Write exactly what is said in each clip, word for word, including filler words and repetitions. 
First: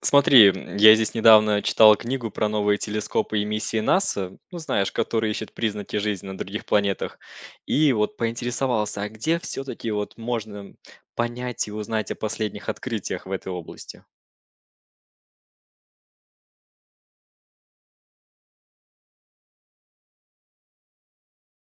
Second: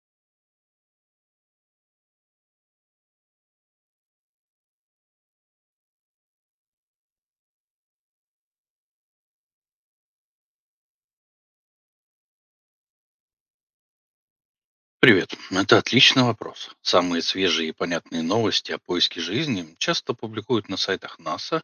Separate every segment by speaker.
Speaker 1: Смотри, м, я здесь недавно читал книгу про новые телескопы и миссии НАСА, ну знаешь, которые ищут признаки жизни на других планетах. И вот поинтересовался, а где все-таки вот можно понять и узнать о последних открытиях в этой области?
Speaker 2: Привет. Это отличный вопрос. Самые свежие и понятные новости о поиске жизни часто публикуют на сайтах НАСА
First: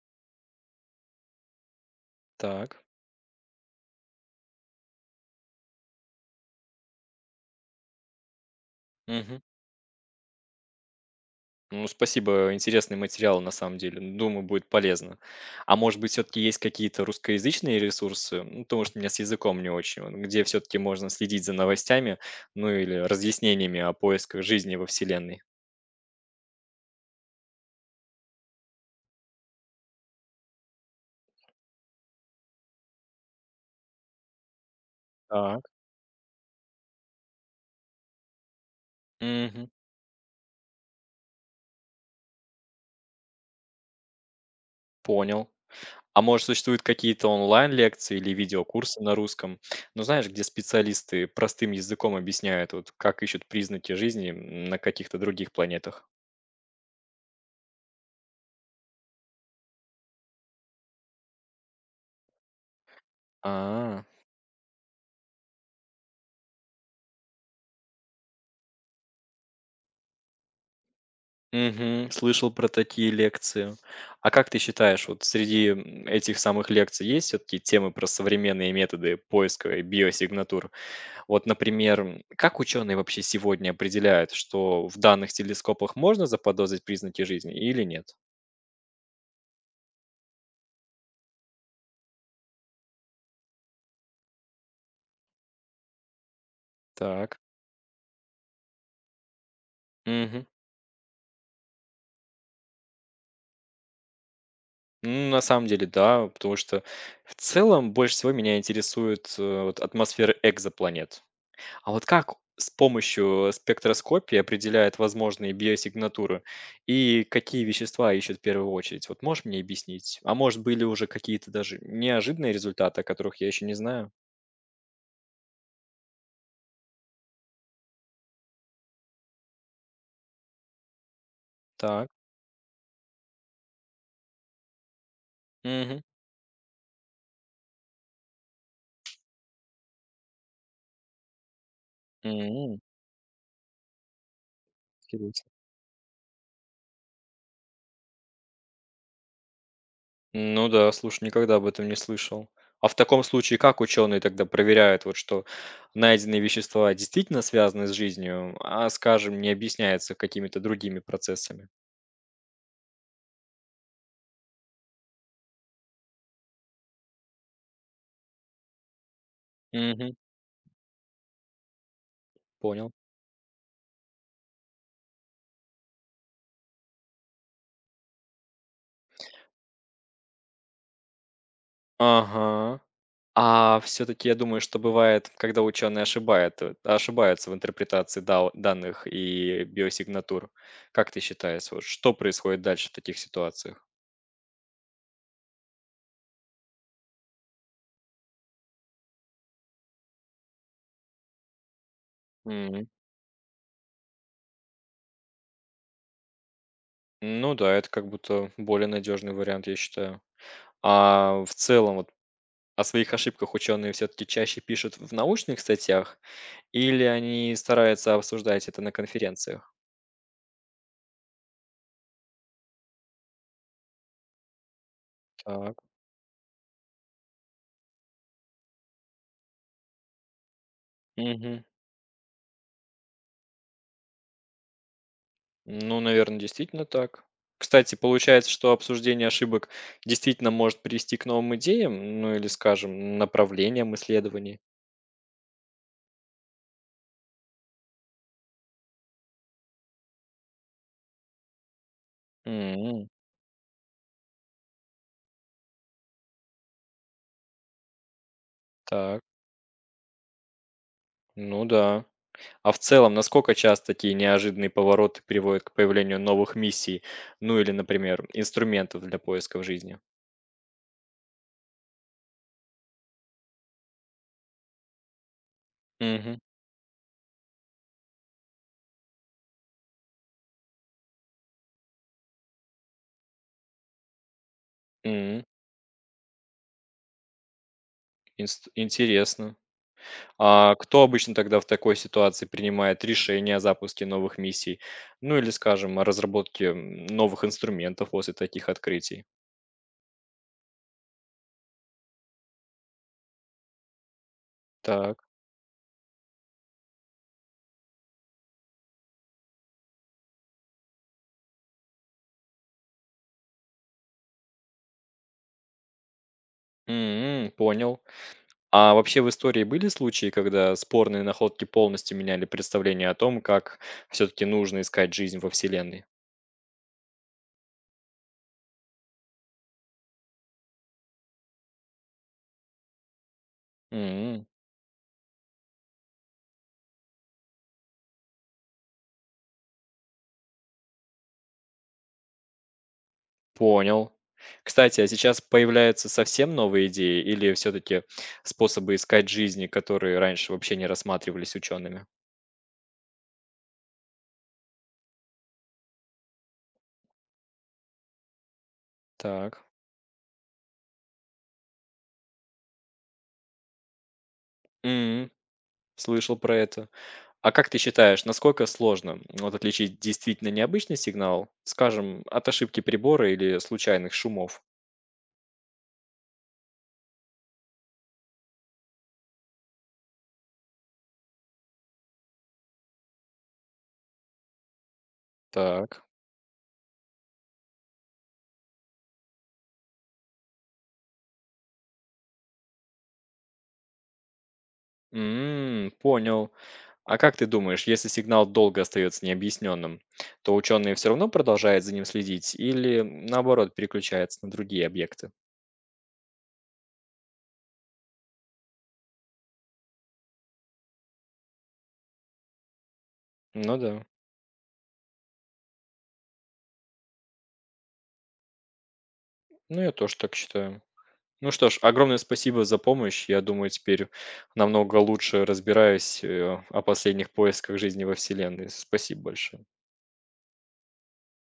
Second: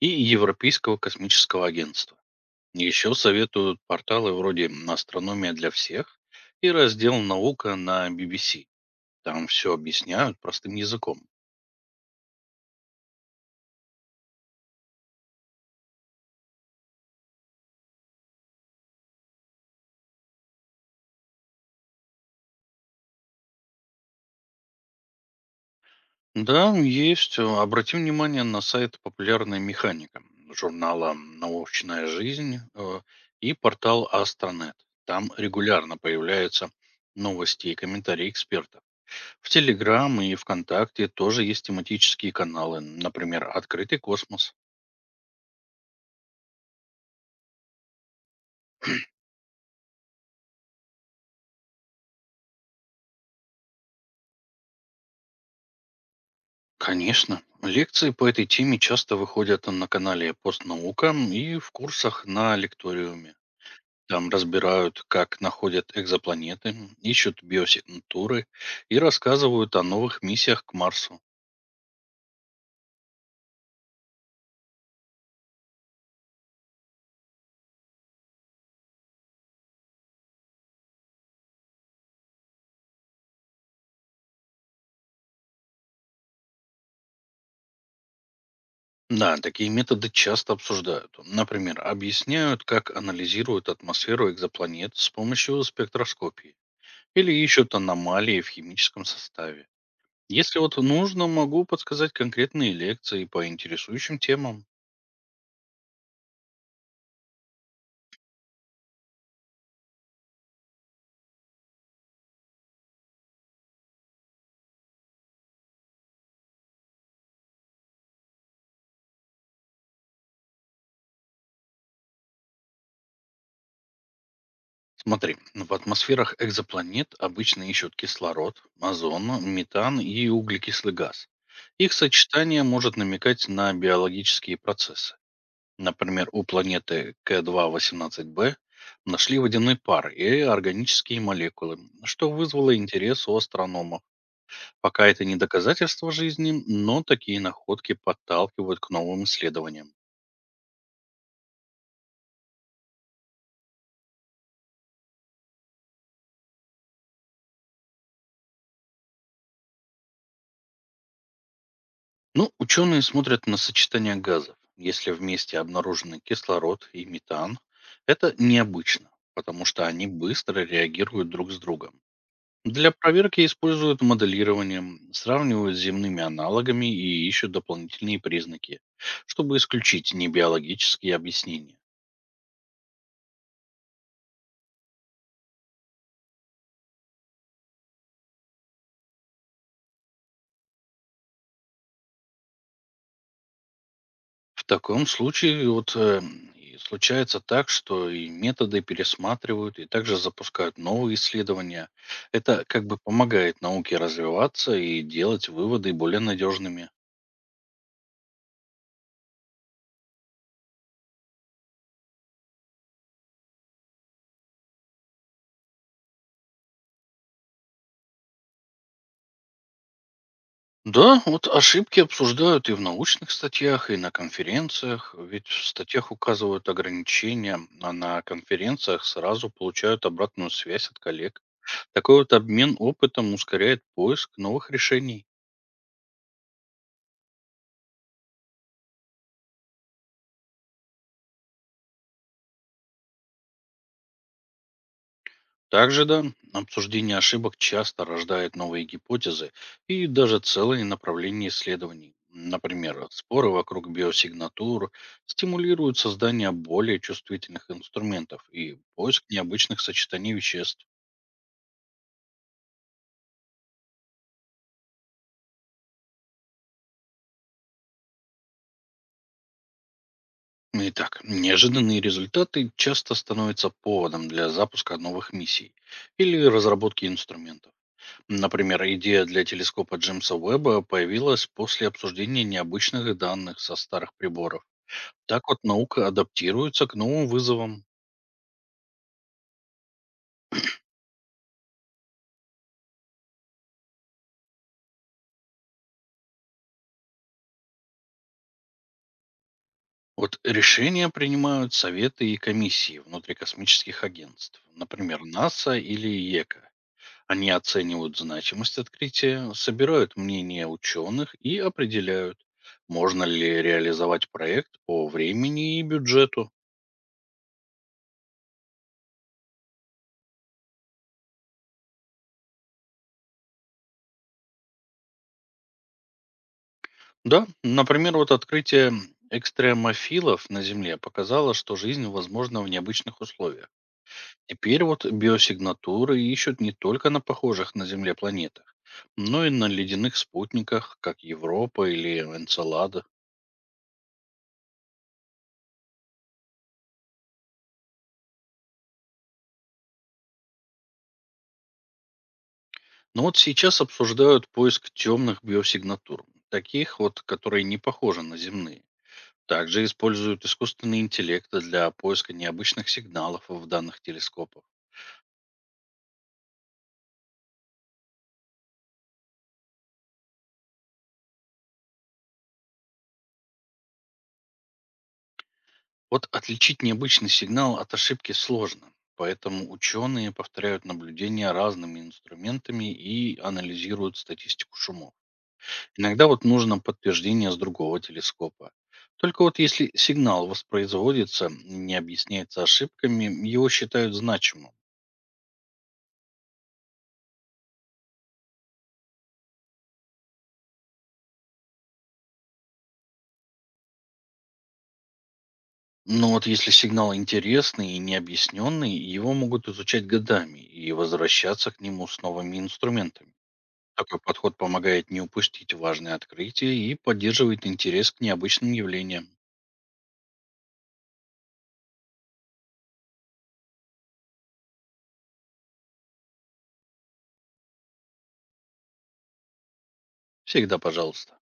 Speaker 2: и Европейского космического агентства.
Speaker 1: Так.
Speaker 2: Еще советуют порталы вроде «Астрономия для всех» и раздел «Наука» на B B C.
Speaker 1: Мгм.
Speaker 2: Там все объясняют простым языком.
Speaker 1: Ну, спасибо, интересный материал на самом деле. Ну, думаю, будет полезно. А может быть, все-таки есть какие-то русскоязычные ресурсы, ну, потому что у меня с языком не очень, вот, где все-таки можно следить за новостями, ну или разъяснениями о поисках жизни во Вселенной?
Speaker 2: Да, есть. э, Обратим внимание на сайт «Популярная механика» журнала «Научная жизнь» э, и портал «Астронет». Там регулярно появляются новости и комментарии экспертов. В
Speaker 1: Мгм.
Speaker 2: Телеграм и ВКонтакте тоже есть тематические каналы, например, «Открытый космос».
Speaker 1: Понял. А может, существуют какие-то онлайн-лекции или видеокурсы на русском? Ну, знаешь, где специалисты простым языком объясняют, вот как ищут признаки жизни м, на каких-то других планетах.
Speaker 2: Конечно, лекции по этой теме часто выходят на канале «Постнаука» и в курсах на лекториуме.
Speaker 1: А,
Speaker 2: Там разбирают, как находят экзопланеты, ищут биосигнатуры и рассказывают о новых миссиях к Марсу.
Speaker 1: мгм, слышал про такие лекции. А как ты считаешь, вот среди м, этих самых лекций есть все-таки темы про современные методы поиска и биосигнатур? Вот, например, м, как ученые вообще сегодня определяют, что в данных телескопах можно заподозрить признаки жизни или нет?
Speaker 2: Да, такие методы часто обсуждают. Например, объясняют, как анализируют атмосферу экзопланет с помощью спектроскопии или
Speaker 1: Так.
Speaker 2: ищут аномалии в химическом составе.
Speaker 1: Мгм.
Speaker 2: Если вот нужно, могу подсказать конкретные лекции по интересующим темам.
Speaker 1: Ну, на самом деле, да, потому что в целом больше всего меня интересует э, вот атмосфера экзопланет. А вот как с помощью спектроскопии определяют возможные биосигнатуры и какие вещества ищут в первую очередь? Вот можешь мне объяснить? А может, были уже какие-то даже неожиданные результаты, о которых я еще не знаю?
Speaker 2: Смотри, ну, в атмосферах экзопланет обычно ищут кислород, озон, метан и углекислый газ. Их
Speaker 1: Так.
Speaker 2: сочетание может намекать на биологические процессы. Например, у планеты К2-восемнадцать би нашли водяной пар и органические молекулы, что вызвало
Speaker 1: Угу.
Speaker 2: интерес у астрономов. Пока это не доказательство жизни, но такие находки подталкивают к новым исследованиям.
Speaker 1: Ну да, слушай, никогда об этом не слышал. А в таком случае, как ученые тогда проверяют, вот что найденные вещества действительно связаны с жизнью, а, скажем, не объясняются какими-то другими процессами?
Speaker 2: Ну, ученые смотрят на сочетание газов. Если вместе обнаружены кислород и метан, это необычно, потому что они
Speaker 1: Угу,
Speaker 2: быстро реагируют друг с другом.
Speaker 1: понял.
Speaker 2: Для проверки используют моделирование, м, сравнивают с земными аналогами и ищут дополнительные признаки, чтобы исключить небиологические объяснения.
Speaker 1: Ага. А все-таки я думаю, что бывает, когда ученые ошибают, э, ошибаются в интерпретации дау- данных и биосигнатур. Как ты считаешь, вот что происходит дальше в таких ситуациях?
Speaker 2: В таком случае вот э, и случается так, что и методы пересматривают, и также запускают новые исследования. Это как
Speaker 1: Мгм.
Speaker 2: бы помогает науке развиваться и делать выводы более надежными.
Speaker 1: Ну да, это как будто более надежный вариант, я считаю. А в целом, вот о своих ошибках ученые все-таки чаще пишут в научных статьях или они стараются обсуждать это на конференциях?
Speaker 2: Да, вот ошибки обсуждают и в научных статьях, и на конференциях, ведь в
Speaker 1: Так.
Speaker 2: статьях указывают ограничения, а на конференциях сразу получают обратную связь от коллег.
Speaker 1: Мгм.
Speaker 2: Такой вот обмен опытом ускоряет поиск новых решений.
Speaker 1: Ну, наверное, действительно так. Кстати, получается, что обсуждение ошибок действительно может привести к новым идеям, ну или, скажем, направлениям исследований.
Speaker 2: Также, да, обсуждение ошибок часто рождает новые гипотезы и даже целые направления исследований. Например,
Speaker 1: М.
Speaker 2: споры вокруг биосигнатур стимулируют создание более чувствительных инструментов и
Speaker 1: Так,
Speaker 2: поиск необычных сочетаний веществ.
Speaker 1: ну да. А в целом, насколько часто такие неожиданные повороты приводят к появлению новых миссий, ну или, например, инструментов для поиска в жизни?
Speaker 2: Итак, неожиданные результаты часто становятся поводом для запуска новых миссий
Speaker 1: Угу.
Speaker 2: или разработки инструментов. Например, идея для телескопа Джеймса Уэбба появилась после обсуждения необычных данных со старых приборов. Так вот наука адаптируется к новым вызовам.
Speaker 1: Инст интересно. А кто обычно тогда в такой ситуации принимает решение о запуске новых миссий? Ну или, скажем, о разработке м, новых инструментов после таких открытий?
Speaker 2: Вот решения принимают советы и комиссии внутрикосмических агентств,
Speaker 1: Так.
Speaker 2: например, НАСА или ЕКО. Они оценивают значимость открытия, собирают мнения ученых и определяют, можно ли реализовать проект по времени и бюджету.
Speaker 1: М, понял. А вообще в истории были случаи, когда спорные находки полностью меняли представление о том, как все-таки нужно искать жизнь во Вселенной?
Speaker 2: Да, например, вот открытие экстремофилов на Земле показало, что жизнь возможна в необычных условиях.
Speaker 1: М,
Speaker 2: Теперь вот биосигнатуры ищут не только на похожих на Земле планетах, но и на ледяных спутниках, как Европа или Энцелада.
Speaker 1: понял. Кстати, а сейчас появляются совсем новые идеи или все-таки способы искать жизни, которые раньше вообще не рассматривались учеными?
Speaker 2: Но вот сейчас обсуждают поиск темных биосигнатур, таких вот, которые не похожи на земные.
Speaker 1: Так.
Speaker 2: Также используют искусственный интеллект для поиска необычных сигналов в данных телескопах.
Speaker 1: М. Слышал про это. А как ты считаешь, насколько сложно, м, вот отличить действительно необычный сигнал, скажем, от ошибки прибора или случайных шумов?
Speaker 2: Вот отличить необычный сигнал от ошибки сложно, поэтому ученые повторяют наблюдения разными инструментами и анализируют статистику шумов.
Speaker 1: Так.
Speaker 2: Иногда вот нужно подтверждение с другого телескопа. Только вот если сигнал воспроизводится, не объясняется ошибками, его считают значимым.
Speaker 1: М, понял. А как ты думаешь, если сигнал долго остается необъясненным, то ученые все равно продолжают за ним следить или наоборот переключаются на другие объекты?
Speaker 2: Но вот если сигнал интересный и необъясненный, его могут изучать годами и возвращаться к нему с новыми инструментами.
Speaker 1: Ну да.
Speaker 2: Такой подход помогает не упустить важные открытия и поддерживает интерес к необычным явлениям.
Speaker 1: Ну я тоже так считаю. Ну что ж, огромное спасибо за помощь. Я думаю, теперь намного лучше разбираюсь, э, о последних поисках жизни во Вселенной. Спасибо большое.
Speaker 2: Всегда пожалуйста.